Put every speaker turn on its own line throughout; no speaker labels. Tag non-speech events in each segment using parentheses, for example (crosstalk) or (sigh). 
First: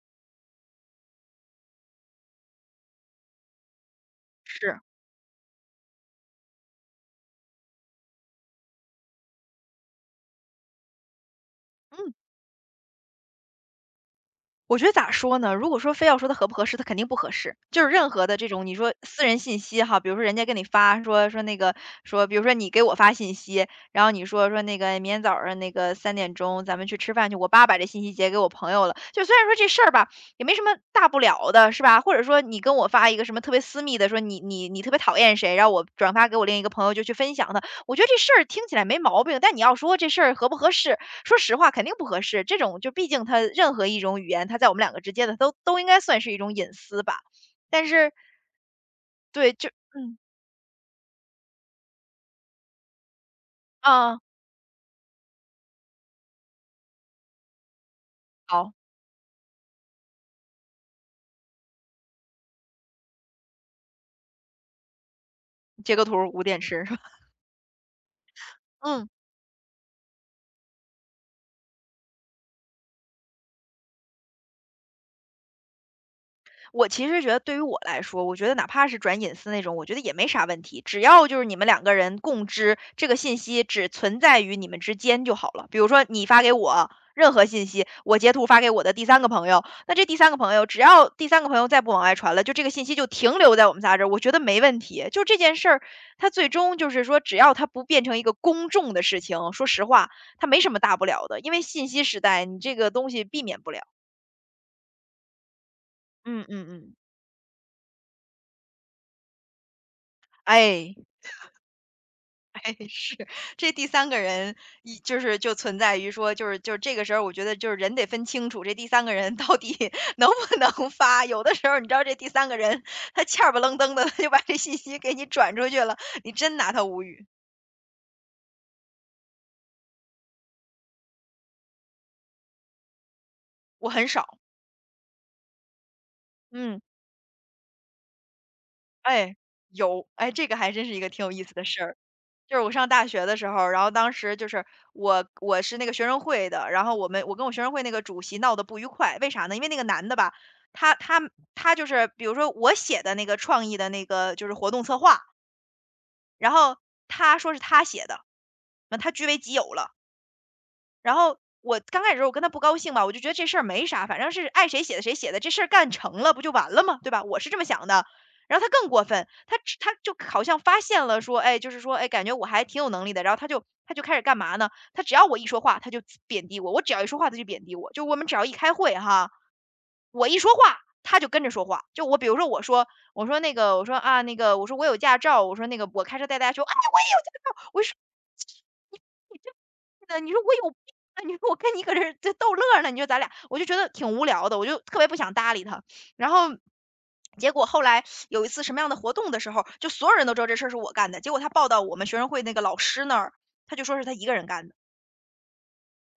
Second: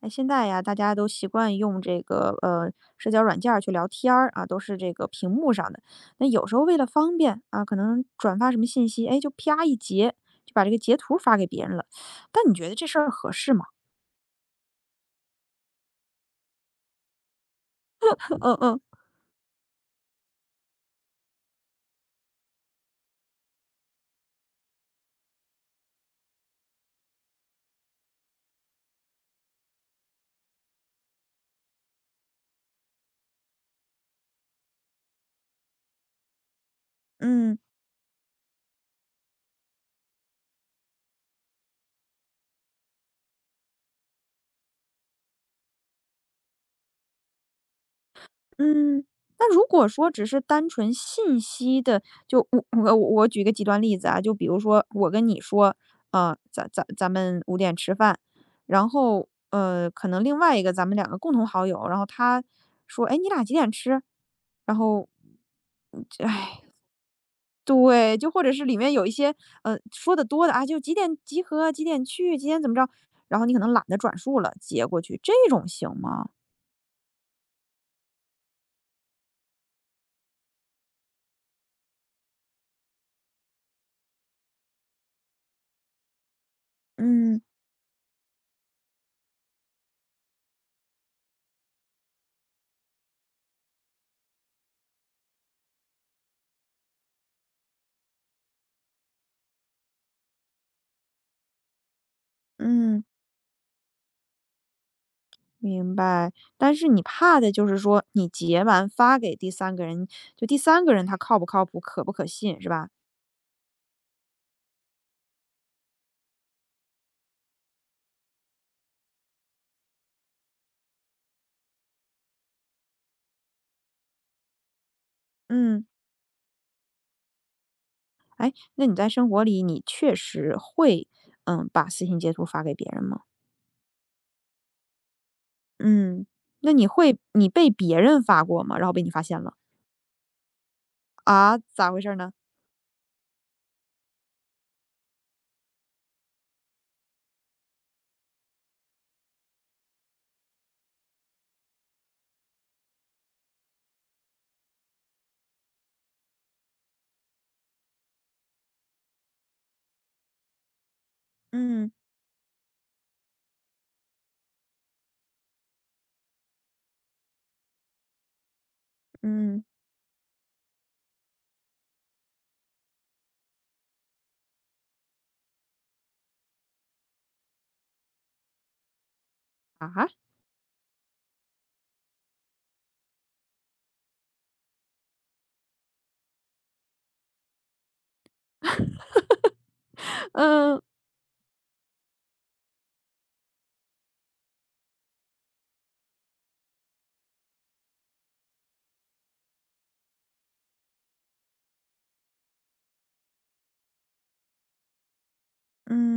哎，现在呀，大家都习惯用这个社交软件儿去聊天儿啊，都是
是，
这个屏幕上的。那有时候为了方便啊，可能转发什么信息，哎，就啪一截，就把这个截图发给别人了。
嗯，
但你觉得这事儿合适吗？
我觉得咋说呢？如果说非要说它合不合适，它肯定不合适。就是任何
(laughs)
的
嗯
这
嗯
种你
嗯。
说私人信息哈，比如说人家跟你发说说那个，比如说你给我发信息，然后你说说那个明天早上那个3点钟咱们去吃饭去，我爸把这信息截给我朋友了。就虽然说这事儿吧，也没什么大不了的，是吧？或者说你跟我发一个什么特别私密的，说你特别讨厌谁，然后我转发给我另一个朋友就去分享它，我觉得这事儿听起来没毛病。但你要说这事儿合不合适，说实话肯定不合适，这种就毕竟它任何一种语言，它在我们两个之间的都应该算是一种隐私吧。但是
嗯，
对，
那如
就
果说
嗯，
只是单纯信息的，就我举一个极端例子
啊，
啊，就比如说我跟你说，咱们五点吃饭，
好，
然后可能另外一个咱们两个共同好友，然后他说，哎，你俩几点吃？然后，
截个图儿捂点
哎，
吃是吧？
对，就或者是里面有
嗯。
一些说的多的啊，就几点集合，几点去，几点怎么着，然后你可能懒得转述了，接过去，这种行吗？
我其实觉得对于我来说，我觉得哪怕是转隐私那种，我觉得也没啥问题，只要就是你们两个人共知这个信息只存在于你们之间就好了。比如说你发给我任
嗯
何信息，我截图发给我的第三个朋友，那这第三个朋友只要第三个朋友再不往外传了，就这个信息就停留在我们仨这儿，我觉得没问题。就这件事儿，它最终就是说，只要它不变成一个公众的事情，说实话，它没什么大不了的，因为信息时代，你这个
嗯。
东西避免不了。
明白，
嗯嗯
但是
嗯，
你怕的就是说你截完发给第三个人，就第三个
哎。
人他靠不靠谱、可不可
哎，
信，是
(laughs)
吧？
是，这第三个人一就是就存在于说，就是这个时候，我觉得就是人得分清楚，这第三个人到底 (laughs) 能不能发。有的时候，你知道这第三个人他欠儿不愣登的，他就把这信息给你转出去
嗯，
了，你真拿他无语。
哎，那你在生活里你确实会，嗯，把私信截图发给别人吗？
我很少，
嗯，那
嗯，
你会你被别人发过吗？然后被你发
哎，
现了
有，哎，这个还真是一个挺有意思
啊？
的事
咋
儿。
回事儿呢？
就是我上大学的时候然后当时就是我是那个学生会的，然后我跟我学生会那个主席闹得不愉快，为啥呢？因为那个男的吧，他他他就是比如说我写的那个创意的那个就是活动策划，然后他说是他写的，那他据为己有了。然后我
嗯
刚开始我跟他不高兴嘛，我就觉得这事儿没啥，反正是爱谁写的谁写的，这事儿干成了不就完了吗？对吧？我是这么想的。然后他更过分，他
嗯
只他就好像发现了说，哎，就是说，哎，感觉我还挺有能力的。然后他就开始干嘛呢？他只要我一说话，他就贬低我；我只要一说话，他就贬低我。就我们只要一开会哈，
啊
我一说话，他就跟着说话。就我比如说我说我说那个我说啊那个我说我有驾照，我说那个我开车带大家去，哎，我也有驾照，我说
(laughs)
的，你说我有
嗯
病啊，你说我跟你搁这儿这逗乐儿呢，你说咱俩，我就觉得挺无聊的，我就特别不想搭理他。然后结果后来有一次什么样的活动的时候，就所有人都知道这事儿是我干的，结果他报到我们学生会那个老师那儿，他就说是他一个人干的。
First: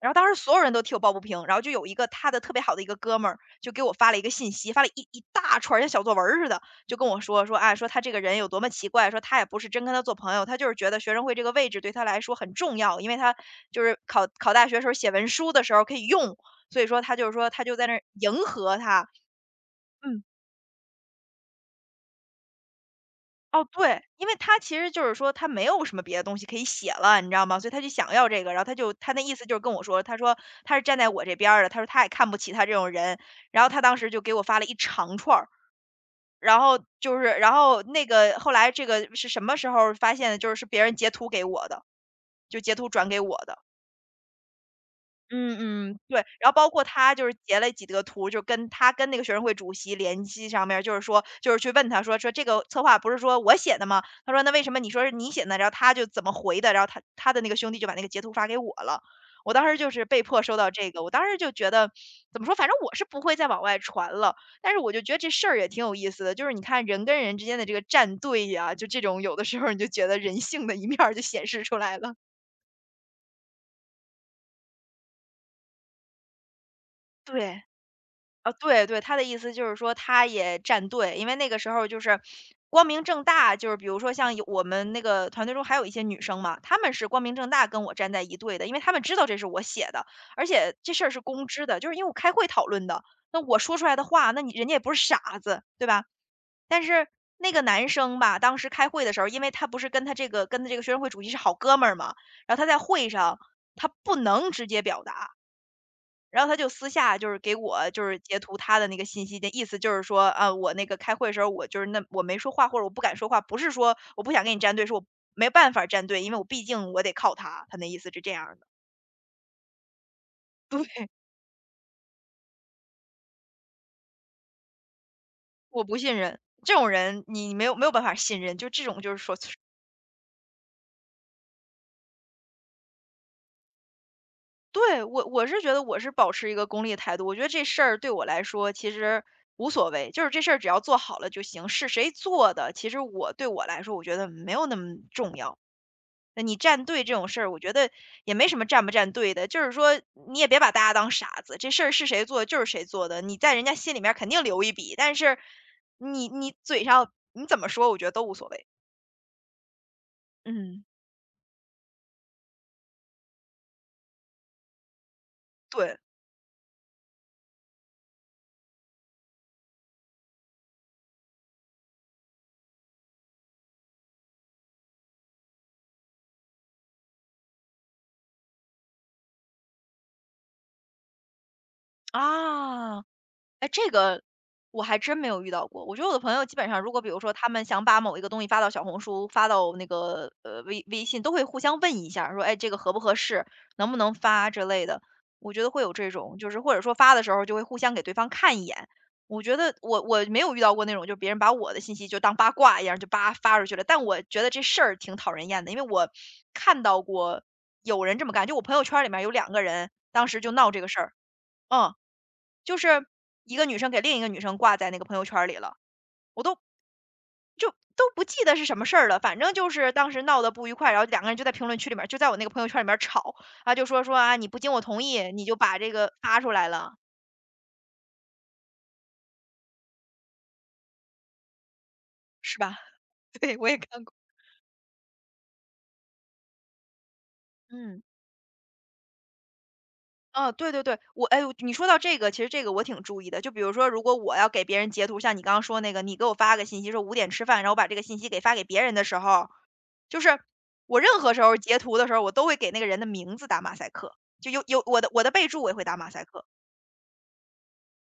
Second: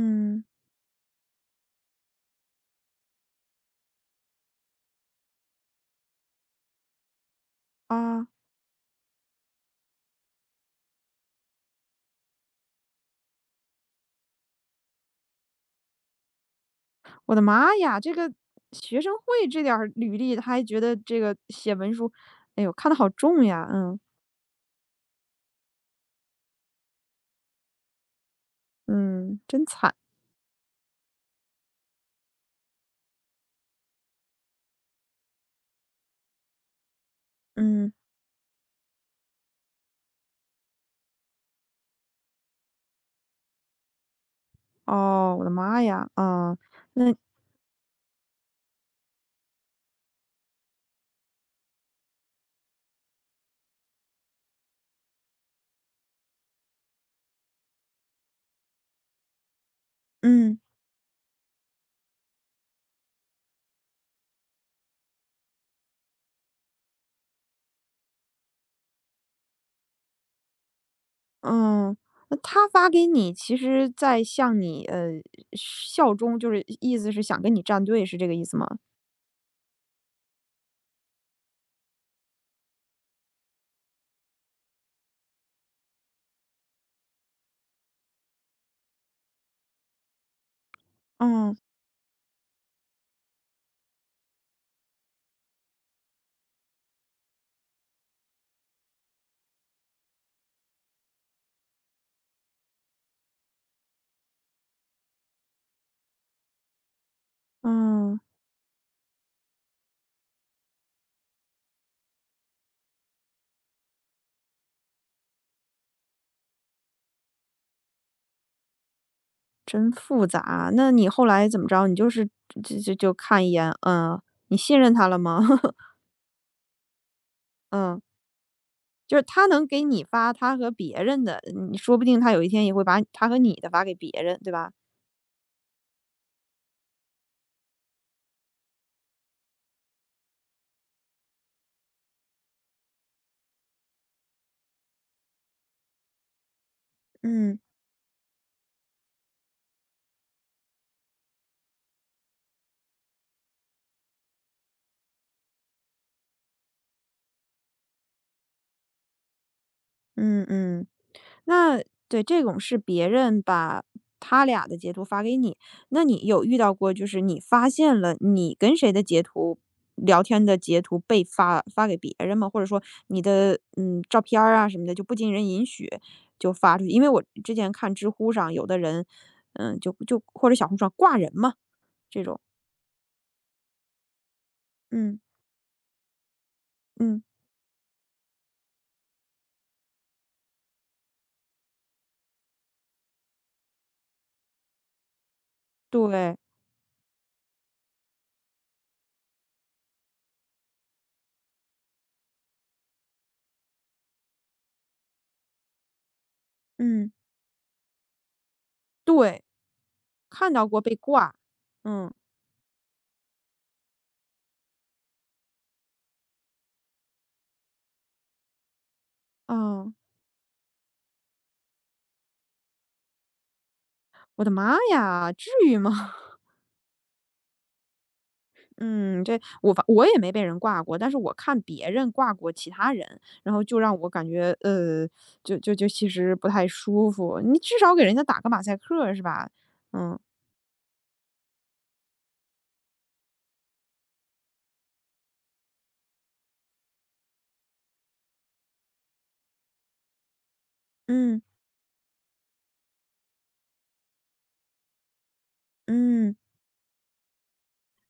然后当时所有人都替我抱不平，然后就有一个他的特别好的一个哥们儿，就给我发了一个信息，发了一大串儿像小作文儿似的，就跟我说说，哎，说他这个
啊！
人有多么奇怪，说他也不是真跟他做朋友，他就是觉得学生会这个位置对他来说很重要，因为他就是考大学时候写文书的时候可以用，所以说他就是
我的
说他就
妈
在那
呀，
儿
这个
迎合
学
他，
生会这点儿履
嗯。
历，他还觉得这个写文书，哎呦，看得好重
哦，
呀，嗯。
对，因为他其实就是说他没有什么别的东西可以写了，你知道吗？所以他就想要这个，然后他就他那意
嗯，
思就是
真
跟我
惨。
说，他说他是站在我这边儿的，他说他也看不起他这种人，然后他当时就给我发了一长串儿，然后就是然后
嗯，
那个后来这个是什么时候发现的？就是别人截图给我的，就截图转给我的。
哦，我的
嗯
妈
嗯，
呀，
对，然后
啊，
包括他
那
就是截了几个图，就跟那个学生会主席联系上面儿就是去问他说说这个策划不是说我写的吗？他说那为什么你说是你写的呢？然后他就怎么回的，然后他他的那个兄弟就把那个截图发给我了。我当时就是被迫收
嗯，
到这个，我当时就觉得怎么说，反正我是不会再往外传了。但是我就觉得这事儿也挺有意思的，就是你看人跟人之间的这个站队呀，就这种有的时候你就觉得人性的一面儿就显示出来
嗯，
了。
那他发给你，其实在向你，效忠，就是意思是想跟
对。
你站队，是这个意
啊，
思吗？
对对，他的意思就是说他也站队，因为那个时候就是光明正大，就是比如说像有我们那个团队中还有一些女生嘛，她们是光明正大跟我站在一队的，因为她们知道这是我写的，而且这事儿是公
嗯，
知的，就是因为我开会讨论的，那我说出来的话，那你人家也不是傻子，对吧？但是那个男生吧，当时开会的时候，因为他不是跟他这个跟他这个学生会主席是好哥们儿嘛，然后他在会上他不能直接表达，然后他就私下就是给我就是
嗯，
截图他的那个信息的意思，就是说啊，我那个开会的时候，我就是那我没说话或者我不敢说话，不是说我不想跟你站队，是我没办法站队，因为我毕竟我得靠他。他那意思是这样儿的，
真复
(laughs)
杂。那
对，
你后来怎么着？你就是就看一眼，嗯，你信任他了吗？
我
(laughs)
不信任这种人，你没有
嗯，
办法信任，就这种就是
就是
说，
他
(tsk)
能给你发他和别人的，你说不定他有一天也会把他和你的发给别人，对吧？
对我是觉得我是保持一个功利的态度，我觉得这事儿对我来说其实。无所谓，就是这事儿只要做好了就行。是谁做的，其实对我来说，我觉得没有那么重要。那你站队这种事儿，我
嗯，
觉得也没什么站不站队的，就是说你也别把大家当傻子，这事儿是谁做的就是谁做的，你在人家心里面肯定留一笔，但是你嘴上你怎么说，我觉得都无所谓。
嗯
嗯。
嗯。那对，这种是别人把他俩的截图发给你，
对，
那你有遇到过就是你发现了你跟谁的截图聊天的截图被发给别人吗？或者说你的，嗯，照片儿啊什么的，就不经人允许就发出去？因为我之前看知乎上有的人，嗯，就或者小红书上挂人嘛，这种。
啊。哎，这个我还真
嗯，
没有遇到过。我觉得我的朋友基本上，如果比如
嗯，
说他们想把某一个东西发到小红书、发到那个微信，都会互相问一下儿说哎这个合不合适，能不能发之类的。我觉得会有这
对，
种，就是或者说发的时候就会互相给对方看一眼。我觉得我没有遇到过那种，就别人把我的信息就当八卦一样就叭发出去了。但我觉得这事儿挺讨人厌的，因为我看到
嗯，
过有人这么干，就我朋友圈里面有
对，
两个人当时就
看到
闹这
过
个
被
事儿，
挂。
嗯。
嗯，
就是一个女生给另一个女生挂在那个朋友圈儿里了，我都就都不记得是什么事儿了，反正就是
啊
当时闹得不愉快，然后两个人就在评论区里面儿就在我那个朋友圈里面儿吵，啊，就说啊，
我
你
的
不经
妈
我同意，
呀，
你
至
就把
于
这个
吗？
发出来了，
嗯，这我也没被人挂过，但是我看别人挂过
是
其
吧？
他人，
(laughs)
然
对，
后
我也
就让
看
我
过。
感觉，就就就其实不太舒服。你至少
嗯，
给人家打个马赛克是吧？嗯
啊，对对对，哎，你说到这个，其实这个我挺注意的。就比如说，如果我要给别人截图，像你刚刚说那个，你给我发个信息说5点吃饭，然后我把这个信息给发给别人的时候，就是我任何
嗯
时候截图的时候，我都会给那个人的名字打马赛克，就有我的备注我也会打马赛
嗯，
克。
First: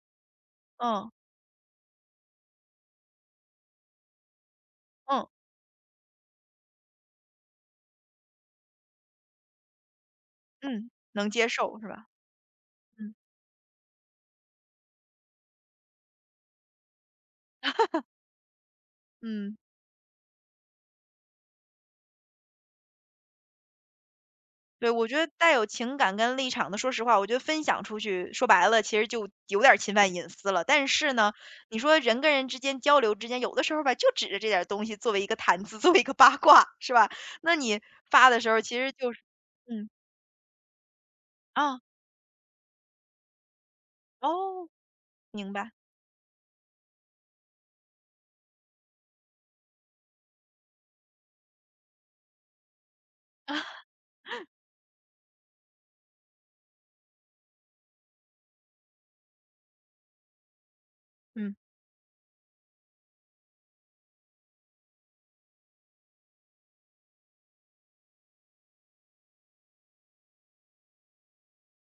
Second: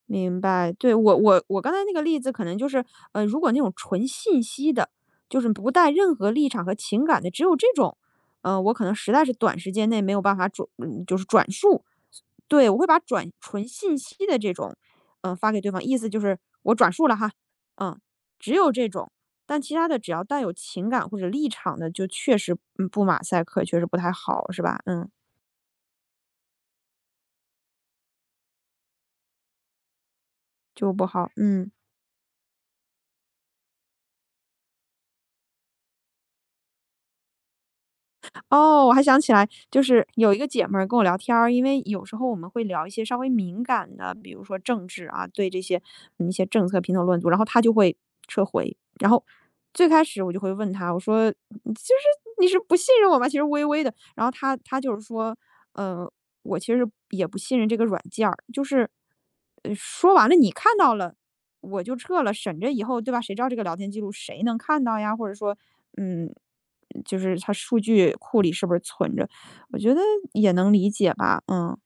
明白。对
嗯
我刚才那个例子可能就是，呃，如果那种纯信息的，
嗯
就是不带任何立场和情感的，只有这种，我可能实在是短时间内没有办法转，
嗯，
嗯就是
能接
转
受
述。
是吧？
对，我会把
嗯
转纯信息的这种，嗯，发给对方，意思就是我转述了哈，嗯，只有这种，
嗯，
但其他的只要带有情感或者立场的，就确实，嗯，不马赛克，确实不太好，是吧？
对，
嗯，
我觉得带有情感跟立场的，说实话，我觉得分享出去，说白了其实就有点儿侵犯隐私了。但
就不
是
好，
呢，
嗯。
你说人跟人之间交流之间，有的时候吧，就指着这点儿东西作为一个谈资，(laughs) 作为一个八卦，是吧？那你发的时候其
哦，
实
我还
就是，
想起来，就
嗯
是有一个姐们儿跟我聊天儿，因
啊
为有时候我们会聊一些稍微敏感的，比如说
哦，
政治啊，对
明
这
白，
些嗯一些政策评头论足，然后她就会撤回。然后最开始我就会问她，我说嗯就是你是不信任我吗？其实微微的，然后她就是说，呃，我其实也不信任这个软件儿，就是说完了你看到了。
嗯。
我就撤了，省着以后，对吧？谁知道这个聊天记录谁能看到呀？或者说，嗯，就是它数据库里是不是存着，我觉得也能理解吧，嗯。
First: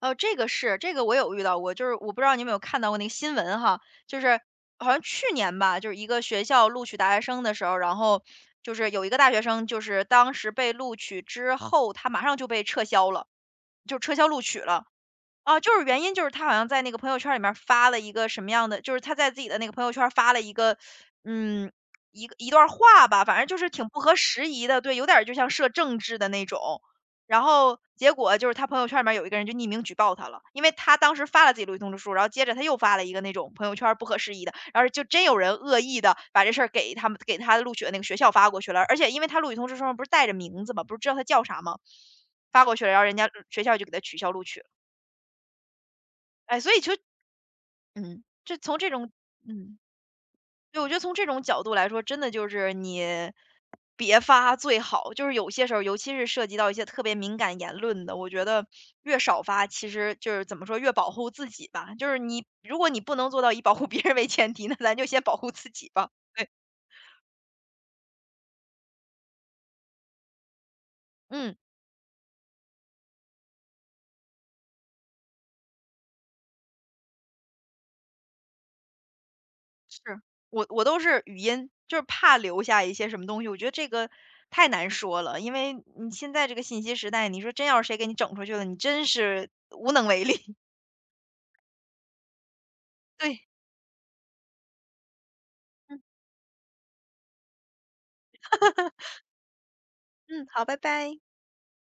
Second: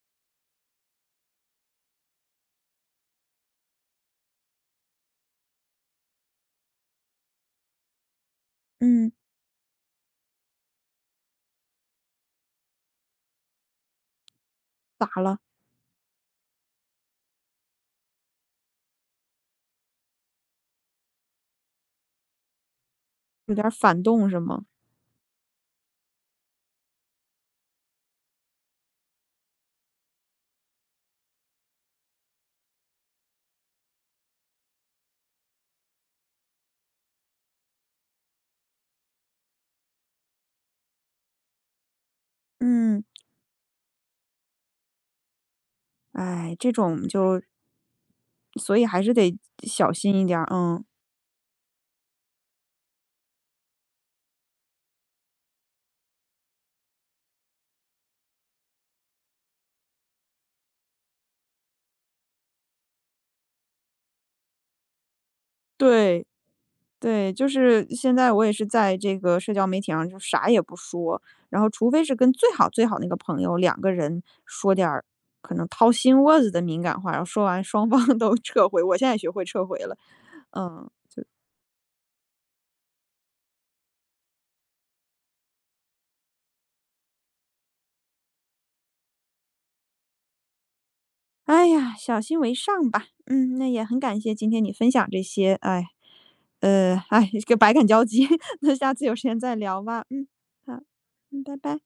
哦，这个是，这个我有遇到过，就是我不知道你有没有看到过那个新闻哈，就是好像去年吧，就是一个学校录取大学生的时候，然后就是有一
嗯，
个大学生，就是当时被录取之后，他马上就被撤销了，就撤销录取了。
咋了？
哦，就是原因就是他好像在那个朋友圈里面儿发了一个什么样的，就是他在自己的那个朋友圈儿发了一个，嗯，一段儿话吧，反正
有
就
点
是
儿
挺不
反
合
动是
时
吗？
宜的，对，有点儿就像涉政治的那种。然后结果就是他朋友圈里面儿有一个人就匿名举报他了，因为他当时发了自己录取通知书，然后接着他又发了一个那种朋友圈儿不合时宜的，然后就真有人恶意的把这事儿给他们给他录取的那个学校发过去了，而且因为他录取通知书上不是带着名字嘛，不是知道他叫啥吗？发过去了，然
嗯，
后人家学校就给他取消录取。
哎，
哎，
这
所以就
种就
嗯，这
所
从
以
这
还
种
是得
嗯，
小心一点儿，
对，
嗯。
我觉得从这种角度来说，真的就是你别发最好。就是有些时候，尤其是涉及到一些特别敏感言论的，我觉得越少发，其实就是怎么说，越保护自己吧。就是你，如果你不能做到以保护别人为前提，那咱就先保护自己吧。
对，
对，
对，就是现在我也是在这个社交媒体上就啥也不说，
嗯，
然后除非是跟最好最好那个朋友两个人说点儿可能掏心窝子的敏感话，然后说完双方 (laughs) 都撤回，我现在也学会撤回了，
是我
嗯。
都是语音，就是怕留下一些什么东西。我觉得这个太难说了，因为你现在这个信息时代，你说真要是谁给你整出去了，你真是无能为力。
哎呀，小心为上吧。
对，
嗯，那也很感谢今天你分享这些，哎，
嗯
哎，这个百感交集。(laughs) 那下次有时间再聊吧。嗯，
嗯，好，
好，
拜拜。
嗯，拜拜。